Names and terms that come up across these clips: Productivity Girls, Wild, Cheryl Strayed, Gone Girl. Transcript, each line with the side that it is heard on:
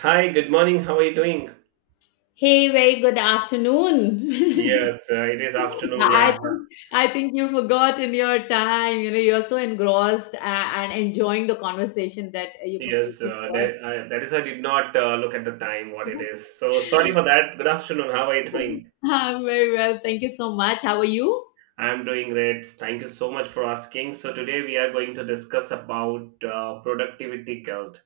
right: Hi, good morning. How are you doing?
left: Hey, very good afternoon.
right: Yes, it is afternoon. Yeah,
left: I think you forgot in your time. You know, you're so engrossed and enjoying the conversation that you
right: yes,
left: completely forgot.
right: that, I, that is I did not look at the time what it is. So sorry for that. Good afternoon. How are you doing?
left: I'm very well. Thank you so much. How are you?
right: I am doing great. Thank you so much for asking. So today we are going to discuss about productivity guilt.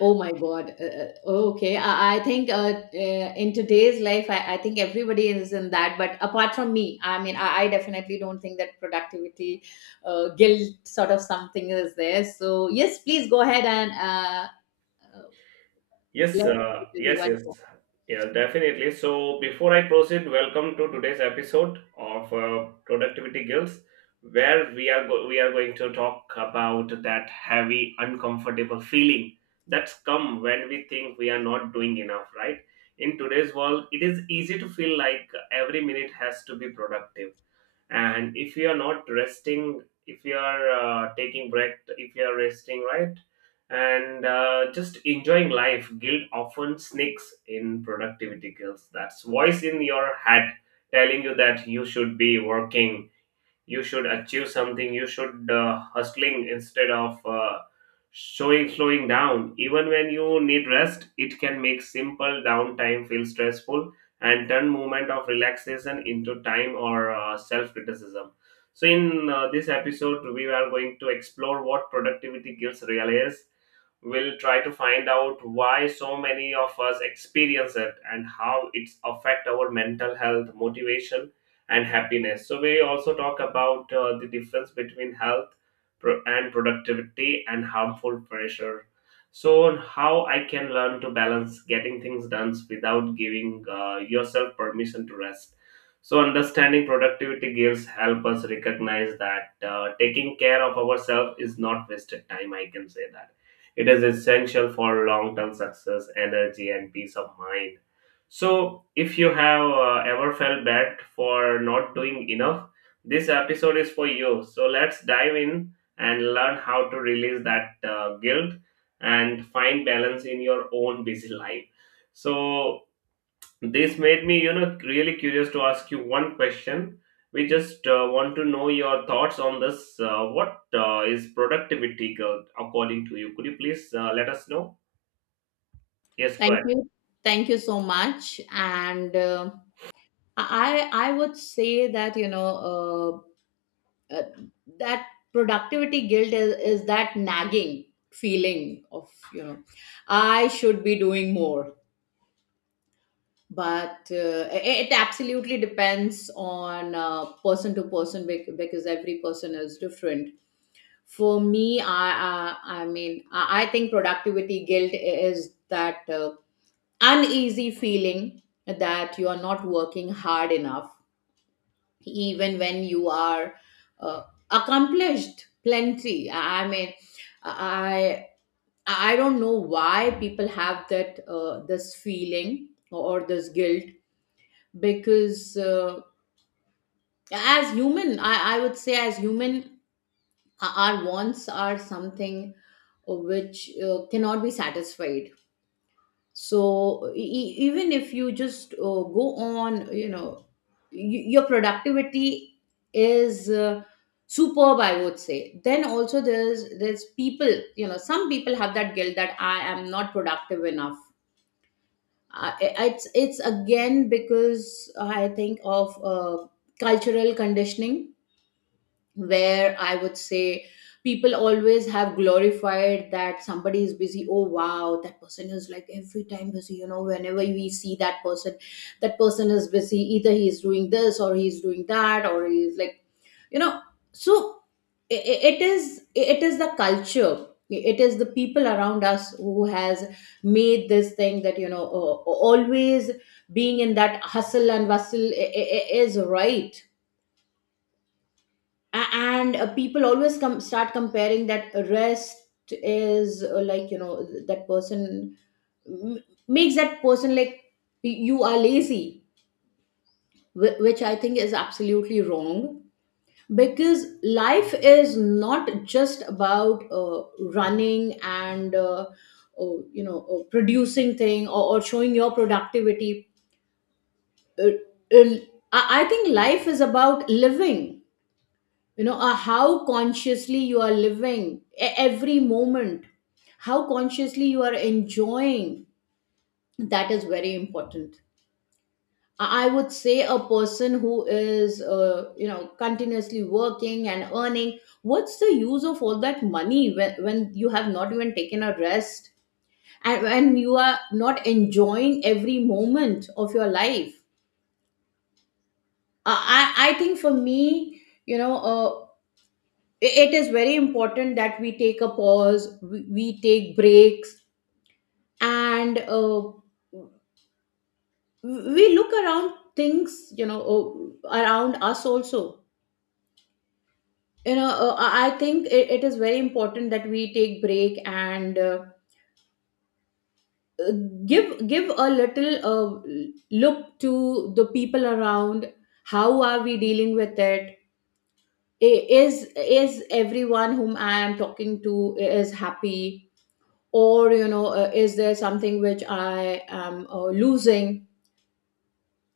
left: Oh my God. Okay. I think in today's life, I think everybody is in that. But apart from me, I mean, I definitely don't think that productivity guilt sort of something is there. So yes, please go ahead and
right: Yes,
left: Let's let everyone know.
right: yes. Yeah, definitely. So, before I proceed, welcome to today's episode of Productivity Girls, where we are going to talk about that heavy, uncomfortable feeling that's come when we think we are not doing enough, right? In today's world, it is easy to feel like every minute has to be productive, and if you are not resting, if you are taking break, if you are resting, right? And just enjoying life, guilt often sneaks in. Productivity guilt, that's voice in your head telling you that you should be working, you should achieve something, you should hustling instead of showing slowing down. Even when you need rest, it can make simple downtime feel stressful and turn moment of relaxation into time or self criticism. So in this episode, we are going to explore what productivity guilt really is. We'll try to find out why so many of us experience it and how it's affect our mental health, motivation, and happiness. So we also talk about the difference between and productivity and harmful pressure. So how I can learn to balance getting things done without giving yourself permission to rest. So understanding productivity gives help us recognize that taking care of ourselves is not wasted time. I can say that it is essential for long-term success, energy, and peace of mind. So, if you have ever felt bad for not doing enough, this episode is for you. So, let's dive in and learn how to release that guilt and find balance in your own busy life. So, this made me, you know, really curious to ask you one question. We just want to know your thoughts on this. What is productivity, guilt according to you? Could you please let us know? Yes, go
left: Thank
right: ahead.
left: you. Thank you so much. And I would say that you know, uh, that productivity guilt is that nagging feeling of, you know, I should be doing more. But it absolutely depends on person to person, because every person is different. For me, I mean I think productivity guilt is that. Uneasy feeling that you are not working hard enough even when you are uh, accomplished plenty. I I mean i i don't know why people have that this feeling or this guilt, because as human, I would say as human, our wants are something which cannot be satisfied. So even if you just go on, you know, y- your productivity is superb, I would say, then also there's people, you know, some people have that guilt that I am not productive enough. I, it's again because I think of cultural conditioning, where I would say people always have glorified that somebody is busy. Oh, wow, that person is like every time busy. You know, whenever we see that person is busy. Either he's doing this or he's doing that, or he's like, you know, so it is, it is the culture, it is the people around us who has made this thing that, you know, always being in that hustle and bustle is right. And people always come start comparing that rest is, like, you know, that person m- makes that person like you are lazy, which I think is absolutely wrong, because life is not just about running and uh, you know, producing thing, or showing your productivity. Uh, uh, I think life is about living. You know, how consciously you are living every moment, how consciously you are enjoying, that is very important. I would say, a person who is you know, continuously working and earning, what's the use of all that money when you have not even taken a rest, and when you are not enjoying every moment of your life? I think for me, you know, it is very important that we take a pause, we take breaks, and we look around things, you know, around us also. You know, I think it is very important that we take break and uh, give a little look to the people around. How are we dealing with it? I- is is everyone whom I am talking to is happy, or, you know, is there something which I am losing?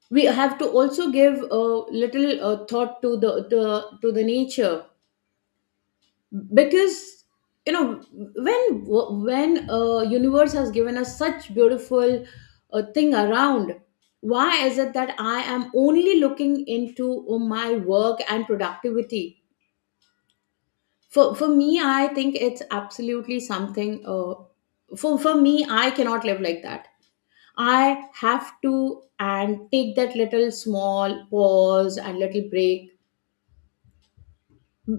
left: We have to also give a little thought to to the nature, because, you know, when universe has given us such beautiful thing around, why is it that I am only looking into my work and productivity? For me, I think it's absolutely something. For me, I cannot live like that. I have to and take that little small pause and little break,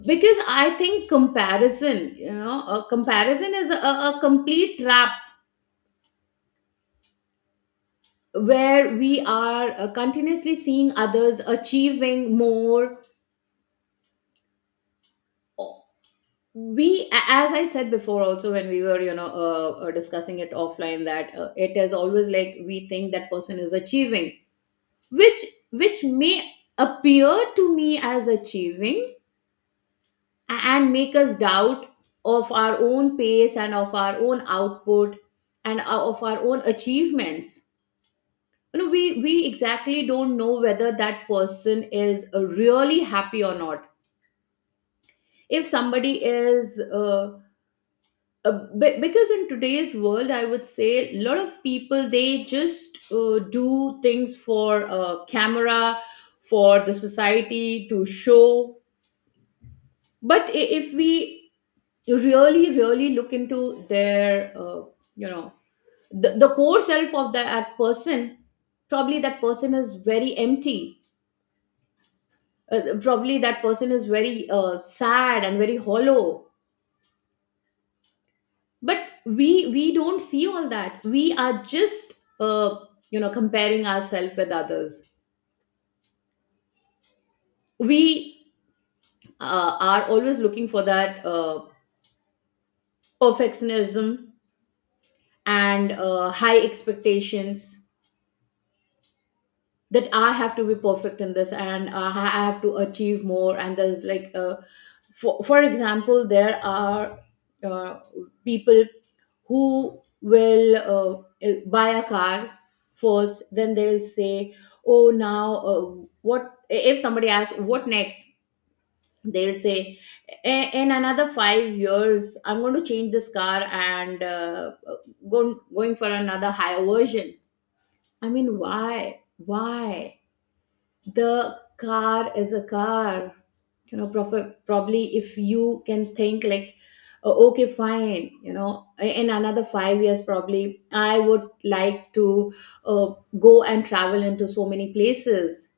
left: because I think comparison, you know, a comparison is a complete trap, where we are continuously seeing others achieving more. We, as I said before, also when we were, you know, discussing it offline, that it is always like we think that person is achieving, which which may appear to me as achieving, and make us doubt of our own pace, and of our own output, and of our own achievements. You know, we exactly don't know whether that person is really happy or not. If somebody is because in today's world, I would say a lot of people, they just do things for camera, for the society to show. But if we, you really really look into their, you know, the core self of that person, probably that person is very empty. Probably that person is very sad and very hollow, but we don't see all that. We are just uh, you know, comparing ourselves with others. We are always looking for that perfectionism and high expectations, that I have to be perfect in this, and I have to achieve more. And there's like, for example, there are uh, people who will buy a car first, then they'll say, oh, now what if somebody asks, what next? They'll say, In another 5 years, I'm going to change this car and going for another higher version." I mean, why? Why? The car is a car. You know, probably if you can think like, "Oh, okay, fine, you know, in another 5 years probably I would like to uh, go and travel into so many places.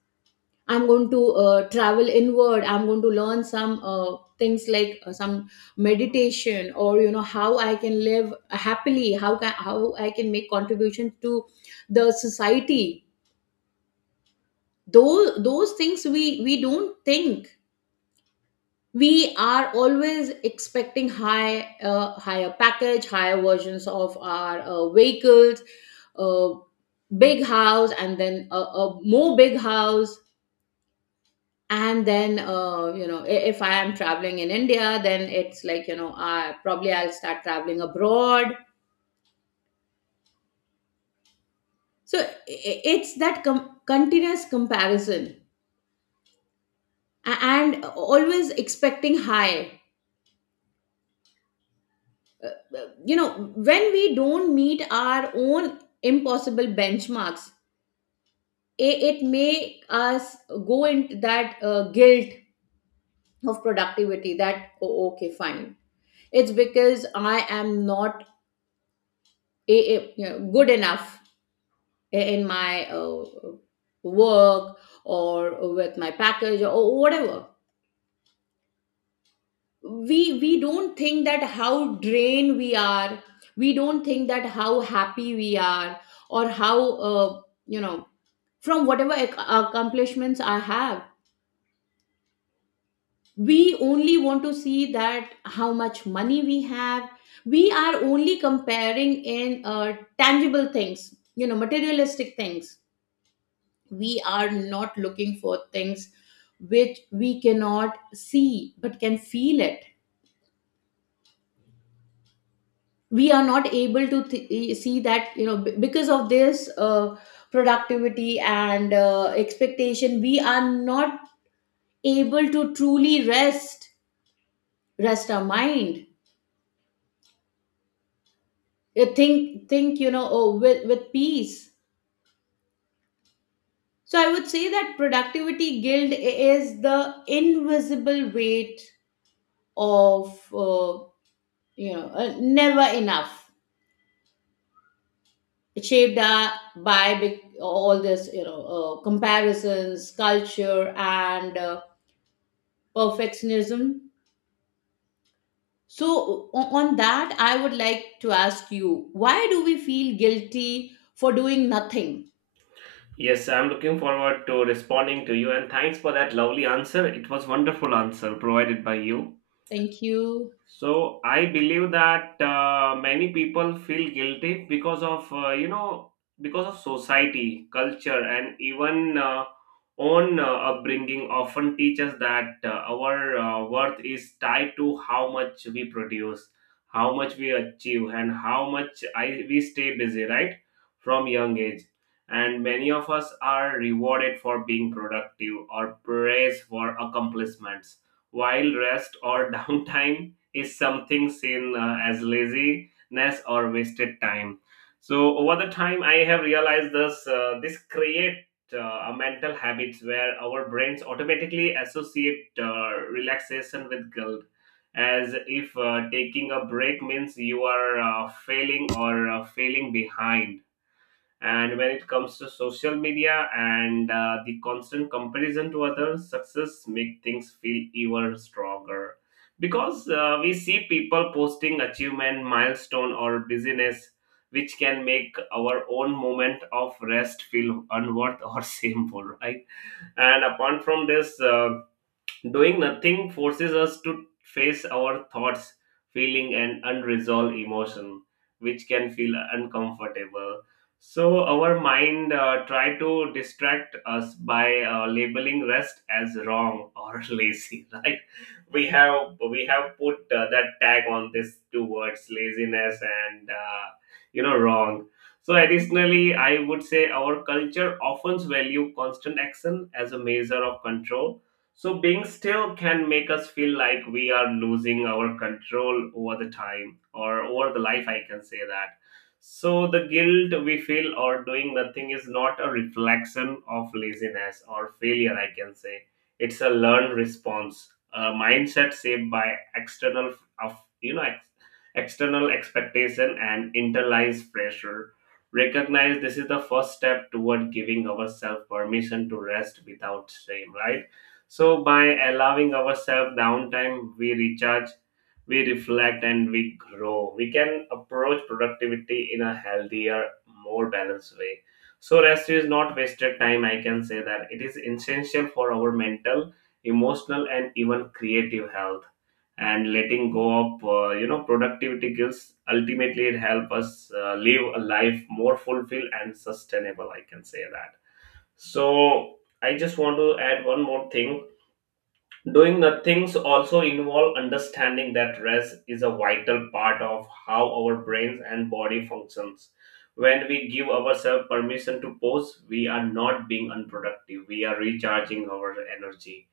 left: I'm going to travel inward. I'm going to learn some things like, some meditation, or you know, how I can live happily, how can, how I can make contribution to the society." Those things we don't think. We are always expecting high, higher package, higher versions of our vehicles, uh, big house, and then a more big house, and then, you know, if I am traveling in India, then it's like, you know, I probably I'll start traveling abroad. so i- it's that continuous comparison. And always expecting high, you know, when we don't meet our own impossible benchmarks, it make us go into that guilt of productivity, that oh, okay, fine, it's because I am not you know, good enough in my work, or with my package or whatever. We don't think that how drained we are. We don't think that how happy we are, or how, uh, you know, from whatever accomplishments I have. We only want to see that how much money we have. We are only comparing in tangible things, you know, materialistic things. We are not looking for things which we cannot see but can feel it. We are not able to see that, you know, because of this productivity and expectation, we are not able to truly rest, rest our mind. Think, you know, oh, with peace. So I would say that productivity guilt is the invisible weight of, uh, you know, never enough, shaped up by all this, you know, comparisons, culture, and perfectionism. So on that, I would like to ask you, why do we feel guilty for doing nothing?
right: Yes, I'm looking forward to responding to you, and thanks for that lovely answer. It was wonderful answer provided by you.
left: Thank you.
right: So I believe that many people feel guilty because of, you know, because of society, culture, and even own upbringing often teach us that our worth is tied to how much we produce, how much we achieve, and we stay busy. Right from young age, and many of us are rewarded for being productive or praised for accomplishments, while rest or downtime is something seen as laziness or wasted time. So over the time, I have realized this. This create a mental habits where our brains automatically associate relaxation with guilt, as if taking a break means you are failing or failing behind. And when it comes to social media and the constant comparison to others success, make things feel even stronger because we see people posting achievement, milestone, or busyness, which can make our own moment of rest feel unworth or shameful, right? And apart from this, doing nothing forces us to face our thoughts, feeling, and unresolved emotion, which can feel uncomfortable. So our mind try to distract us by labeling rest as wrong or lazy. Right? We have put that tag on these two words, laziness and, you know, wrong. So additionally, I would say our culture often value constant action as a measure of control, so being still can make us feel like we are losing our control over the time or over the life, I can say that. So the guilt we feel or doing nothing is not a reflection of laziness or failure, I can say. It's a learned response, a mindset shaped by external, of you know ex- external expectation and internalized pressure. Recognize this is the first step toward giving ourselves permission to rest without shame, right? So, by allowing ourselves downtime, we recharge, we reflect, and we grow. We can approach productivity in a healthier, more balanced way. So, rest is not wasted time, I can say that. It is essential for our mental, emotional, and even creative health. And letting go of, you know, productivity skills ultimately, it help us live a life more fulfilled and sustainable. I can say that. So, I just want to add one more thing. Doing nothings also involve understanding that rest is a vital part of how our brains and body functions. When we give ourselves permission to pause, we are not being unproductive. We are recharging our energy,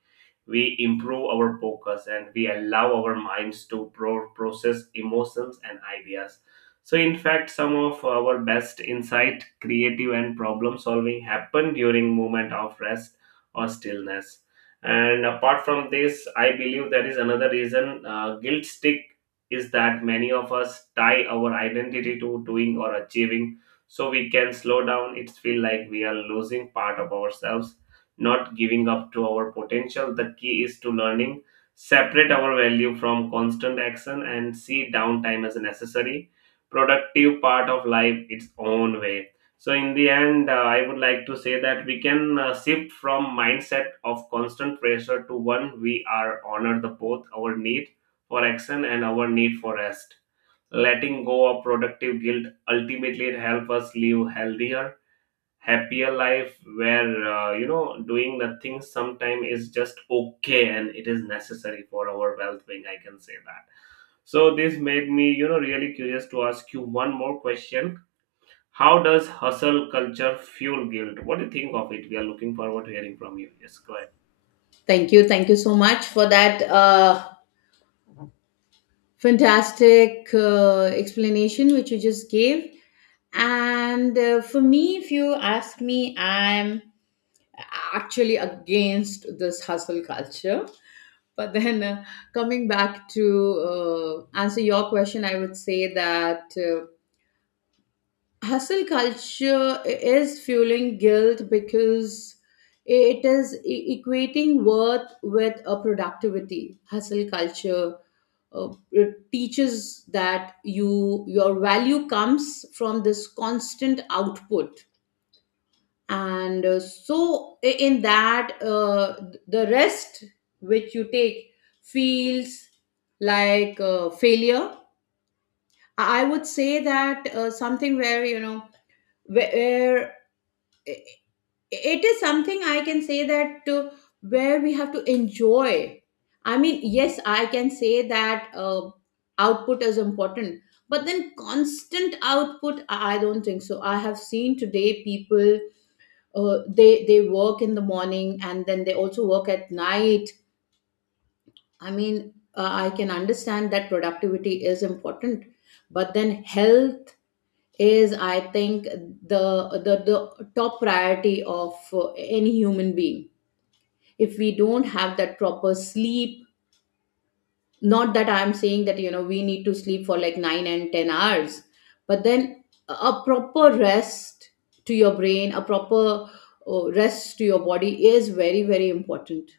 right: we improve our focus, and we allow our minds to process emotions and ideas. So in fact, some of our best insight, creative and problem solving, happen during moment of rest or stillness. And apart from this, I believe there is another reason guilt stick is that many of us tie our identity to doing or achieving, so we can slow down, it feel like we are losing part of ourselves, not giving up to our potential. The key is to learning, separate our value from constant action, and see downtime as a necessary, productive part of life its own way. So, in the end, I would like to say that we can shift from mindset of constant pressure to one we are honored the both our need for action and our need for rest. Letting go of productive guilt ultimately help us live healthier, happier life where, you know, doing nothing sometime is just okay and it is necessary for our well-being, I can say that. So this made me, you know, really curious to ask you one more question. How does hustle culture fuel guilt? What do you think of it? We are looking forward to hearing from you. Yes, go ahead.
left: Thank you. Thank you so much for that fantastic explanation which you just gave. And for me, if you ask me, I'm actually against this hustle culture. But then coming back to answer your question, I would say that hustle culture is fueling guilt because it is equating worth with a productivity hustle culture, it teaches that your value comes from this constant output. And in that, the rest which you take feels like failure. I would say that something where where it is something I can say that where we have to enjoy. I mean, yes, I can say that output is important, but then constant output, I don't think so. I have seen today people, they work in the morning and then they also work at night. I mean, I can understand that productivity is important, but then health is, I think, the the top priority of any human being. If we don't have that proper sleep, not that I'm saying that you know we need to sleep for like 9 and 10 hours, but then a proper rest to your brain, a proper rest to your body is very very important.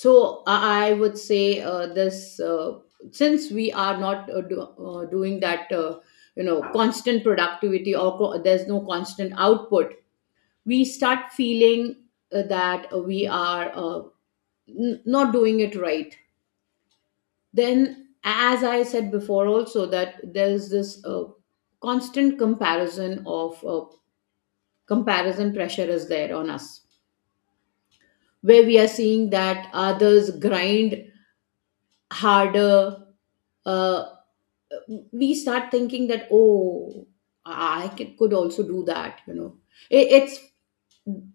left: So I would say this, uh, since we are not doing that, you know, constant productivity, there's no constant output, we start feeling that we are not doing it right. Then as I said before also, that there's this constant comparison of, comparison pressure is there on us, where we are seeing that others grind harder. uh, we start thinking that, oh, could also do that, you know. It's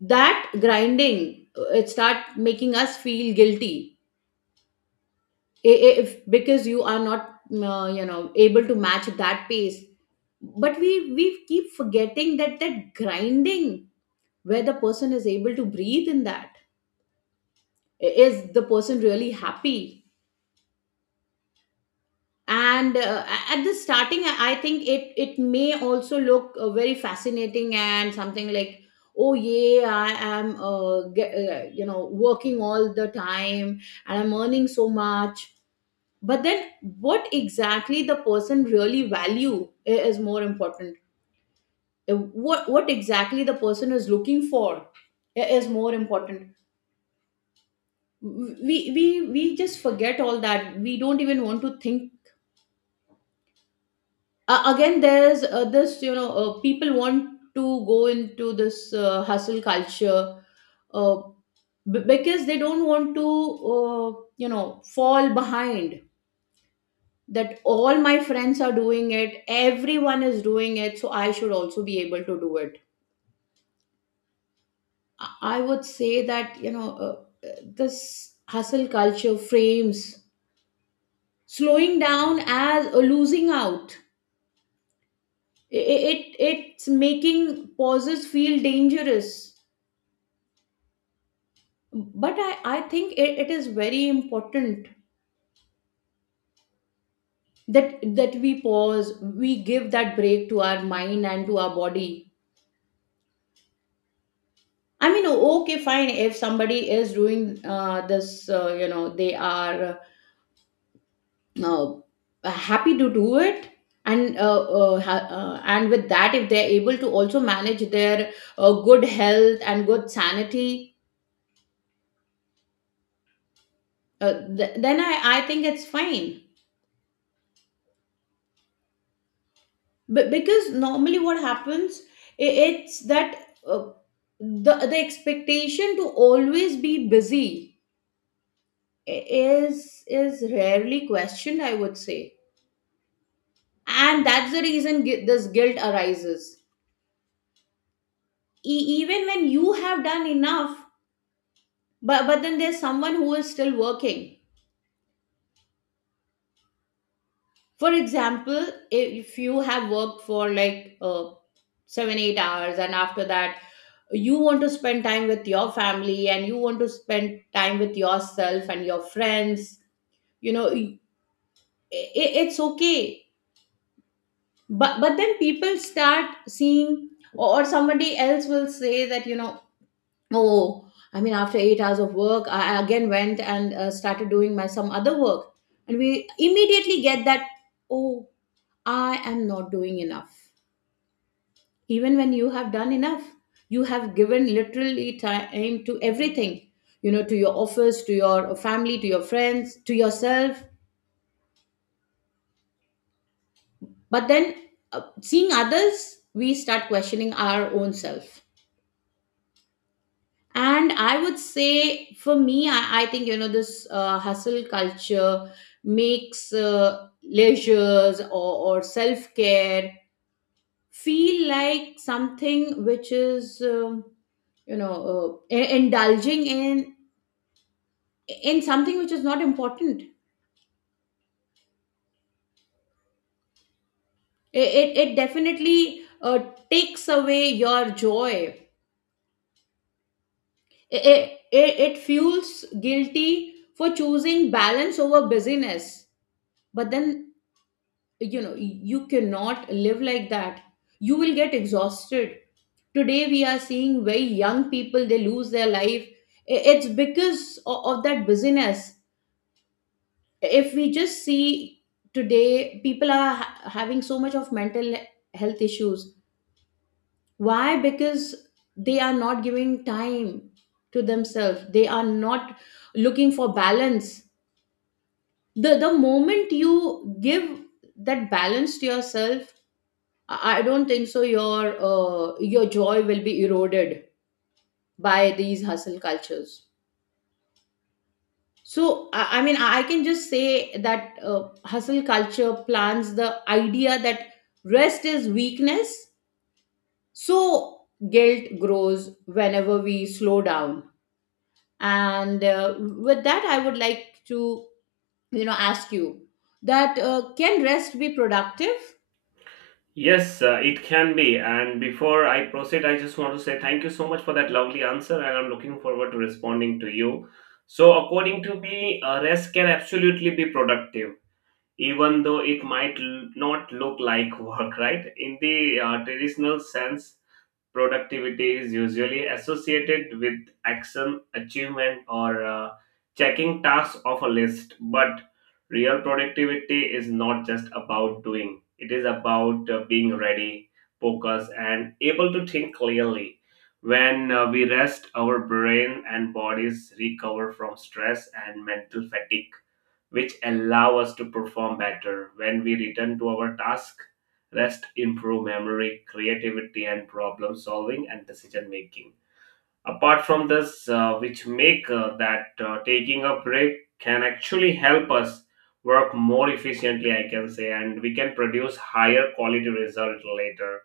left: that grinding, it start making us feel guilty if because you are not you know able to match that pace. But we keep forgetting that that grinding, where the person is able to breathe in that, is the person really happy? And at the starting, I think it may also look very fascinating, and something like, oh yeah, I am you know, working all the time and I'm earning so much. But then, what exactly the person really value is more important. Uh, what exactly the person is looking for is more important. We we we just forget all that. We don't even want to think. Again, there's this, you know, people want to go into this hustle culture uh, because they don't want to you know fall behind, that all my friends are doing it, everyone is doing it, so I should also be able to do it. I would say that, you know, uh, this hustle culture frames slowing down as a losing out. It's making pauses feel dangerous. But I think it, it is very important that that we pause, we give that break to our mind and to our body. I mean, okay, fine, if somebody is doing this, you know, they are uh, happy to do it, and and with that, if they're able to also manage their good health and good sanity, then I think it's fine. But because normally what happens it's that uh, the expectation to always be busy is is rarely questioned, I would say. And that's the reason this guilt arises even when you have done enough, but then there's someone who is still working. For example, if you have worked for like 7-8 hours, and after that you want to spend time with your family and you want to spend time with yourself and your friends, you know, it's okay. But then people start seeing, or somebody else will say that, you know, oh, I mean, after 8 hours of work, I again went and started doing my some other work, and we immediately get that, oh, I am not doing enough. Even when you have done enough, you have given literally time to everything, you know, to your office, to your family, to your friends, to yourself. But then, seeing others, we start questioning our own self. And I would say for me, I think, you know, this hustle culture makes leisures, or self-care, feel like something which is you know indulging in something which is not important. It definitely takes away your joy. It fuels guilty for choosing balance over busyness. But then, you know, you cannot live like that. You will get exhausted. Today we are seeing very young people, they lose their life. It's because of that busyness. If we just see today, people are having so much of mental health issues. Why? Because they are not giving time to themselves. They are not looking for balance. The moment you give that balance to yourself, I don't think so your your joy will be eroded by these hustle cultures. So I mean, I can just say that hustle culture plants the idea that rest is weakness. So guilt grows whenever we slow down. And with that, I would like to, you know, ask you that can rest be productive?
right: Yes, it can be. And before I proceed, I just want to say thank you so much for that lovely answer, and I'm looking forward to responding to you. So, according to me, rest can absolutely be productive, even though it might not look like work, right? In the traditional sense, productivity is usually associated with action, achievement, or checking tasks off a list. But real productivity is not just about doing, it is about being ready, focused, and able to think clearly. When we rest, our brain and bodies recover from stress and mental fatigue, which allow us to perform better when we return to our task. Rest improve memory, creativity, and problem solving, and decision making, apart from this, which make that taking a break can actually help us work more efficiently, I can say, and we can produce higher quality result later.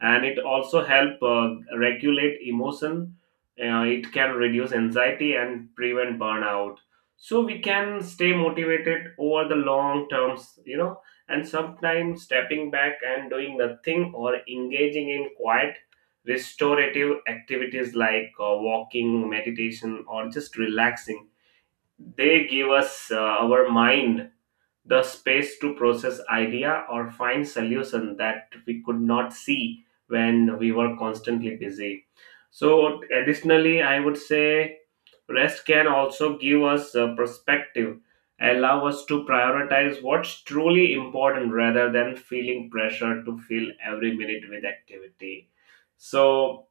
right: And it also help regulate emotion. It can reduce anxiety and prevent burnout, so we can stay motivated over the long terms, you know. And sometimes stepping back and doing nothing or engaging in quiet, restorative activities like walking, meditation, or just relaxing, they give us, our mind, the space to process idea or find solution that we could not see when we were constantly busy. So additionally, I would say rest can also give us a perspective, allow us to prioritize what's truly important rather than feeling pressure to fill every minute with activity. So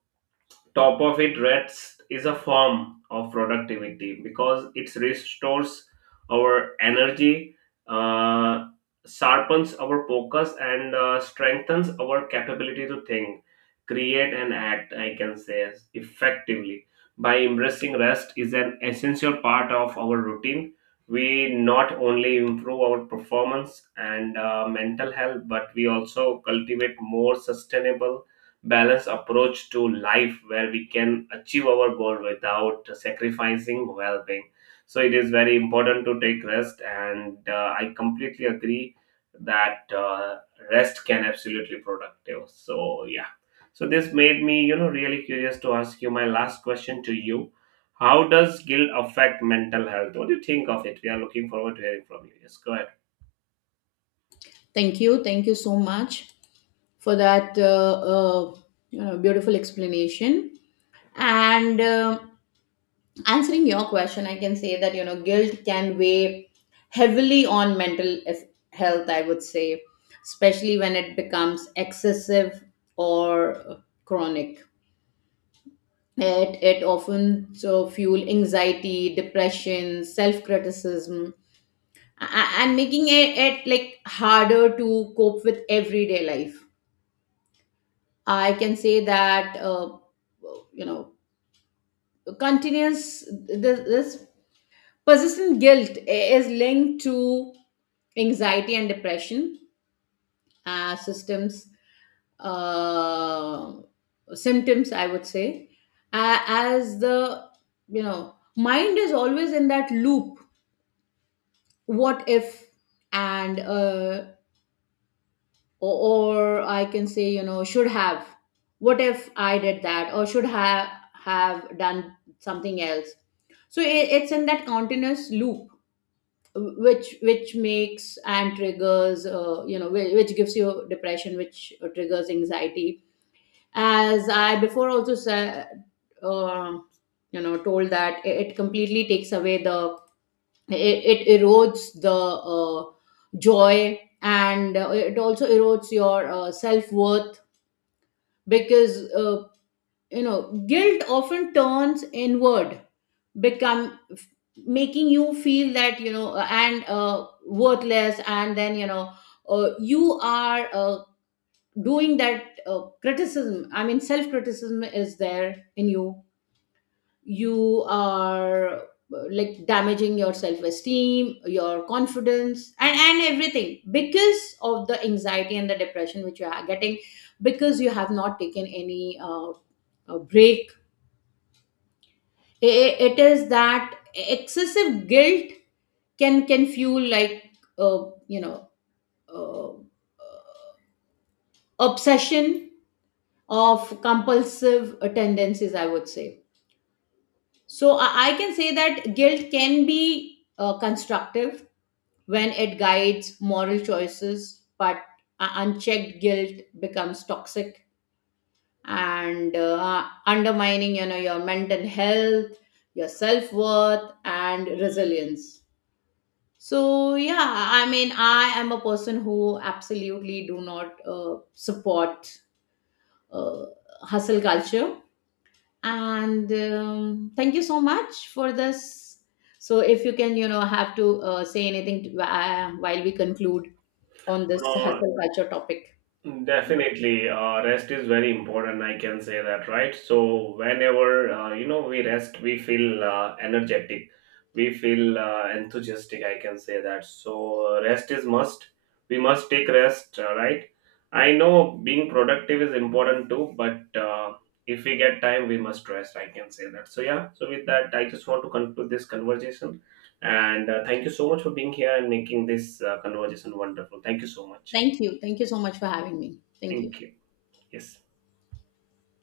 right: top of it, rest is a form of productivity because it restores our energy, uh, sharpens our focus, and strengthens our capability to think, create, and act, I can say, effectively. By embracing rest is an essential part of our routine, we not only improve our performance and mental health, but we also cultivate more sustainable, balanced approach to life where we can achieve our goal without sacrificing well-being. So it is very important to take rest, and I completely agree that rest can absolutely productive, so yeah. So this made me, you know, really curious to ask you my last question to you. How does guilt affect mental health? What do you think of it? We are looking forward to hearing from you. Yes, go ahead.
left: Thank you. Thank you so much for that uh, you know, beautiful explanation. And answering your question, I can say that, you know, guilt can weigh heavily on mental health, I would say, especially when it becomes excessive or chronic. It often so fuel anxiety, depression, self criticism, and making it, it like harder to cope with everyday life. I can say that you know, continuous, this persistent guilt is linked to anxiety and depression systems, uh, symptoms, I would say, as the, you know, mind is always in that loop. What if, and or, I can say, you know, should have. What if I did that, or should have done something else? So I it's in that continuous loop, which makes and triggers, you know, which gives you depression, which triggers anxiety. As I before also said, uh, you know, told that, it completely takes away the, it erodes the joy, and it also erodes your self-worth. Because you know, guilt often turns inward, become, making you feel that, you know, and worthless, and then, you know, you are doing that criticism, I mean, self criticism is there in you. You are like damaging your self esteem, your confidence and everything because of the anxiety and the depression which you are getting, because you have not taken any break. It is that excessive guilt can fuel like uh, you know uh, obsession of compulsive tendencies, I would say. So I can say that guilt can be constructive when it guides moral choices, but unchecked guilt becomes toxic, and undermining, you know, your mental health, your self-worth, and resilience. So yeah, I mean, I am a person who absolutely do not support uh, hustle culture. And thank you so much for this. So if you can, you know, have to say anything to, while we conclude on this
right: uh,
left: hustle culture topic.
right: Definitely, rest is very important. I can say that, right? So whenever, you know, we rest, we feel energetic, we feel enthusiastic. I can say that. So rest is must. We must take rest, right? I know being productive is important too, but if we get time, we must rest. I can say that. So yeah. So with that, I just want to conclude this conversation, and thank you so much for being here and making this conversation wonderful. Thank you so much.
left: Thank you. Thank you so much for having me. Thank you.
right: Thank you. Yes.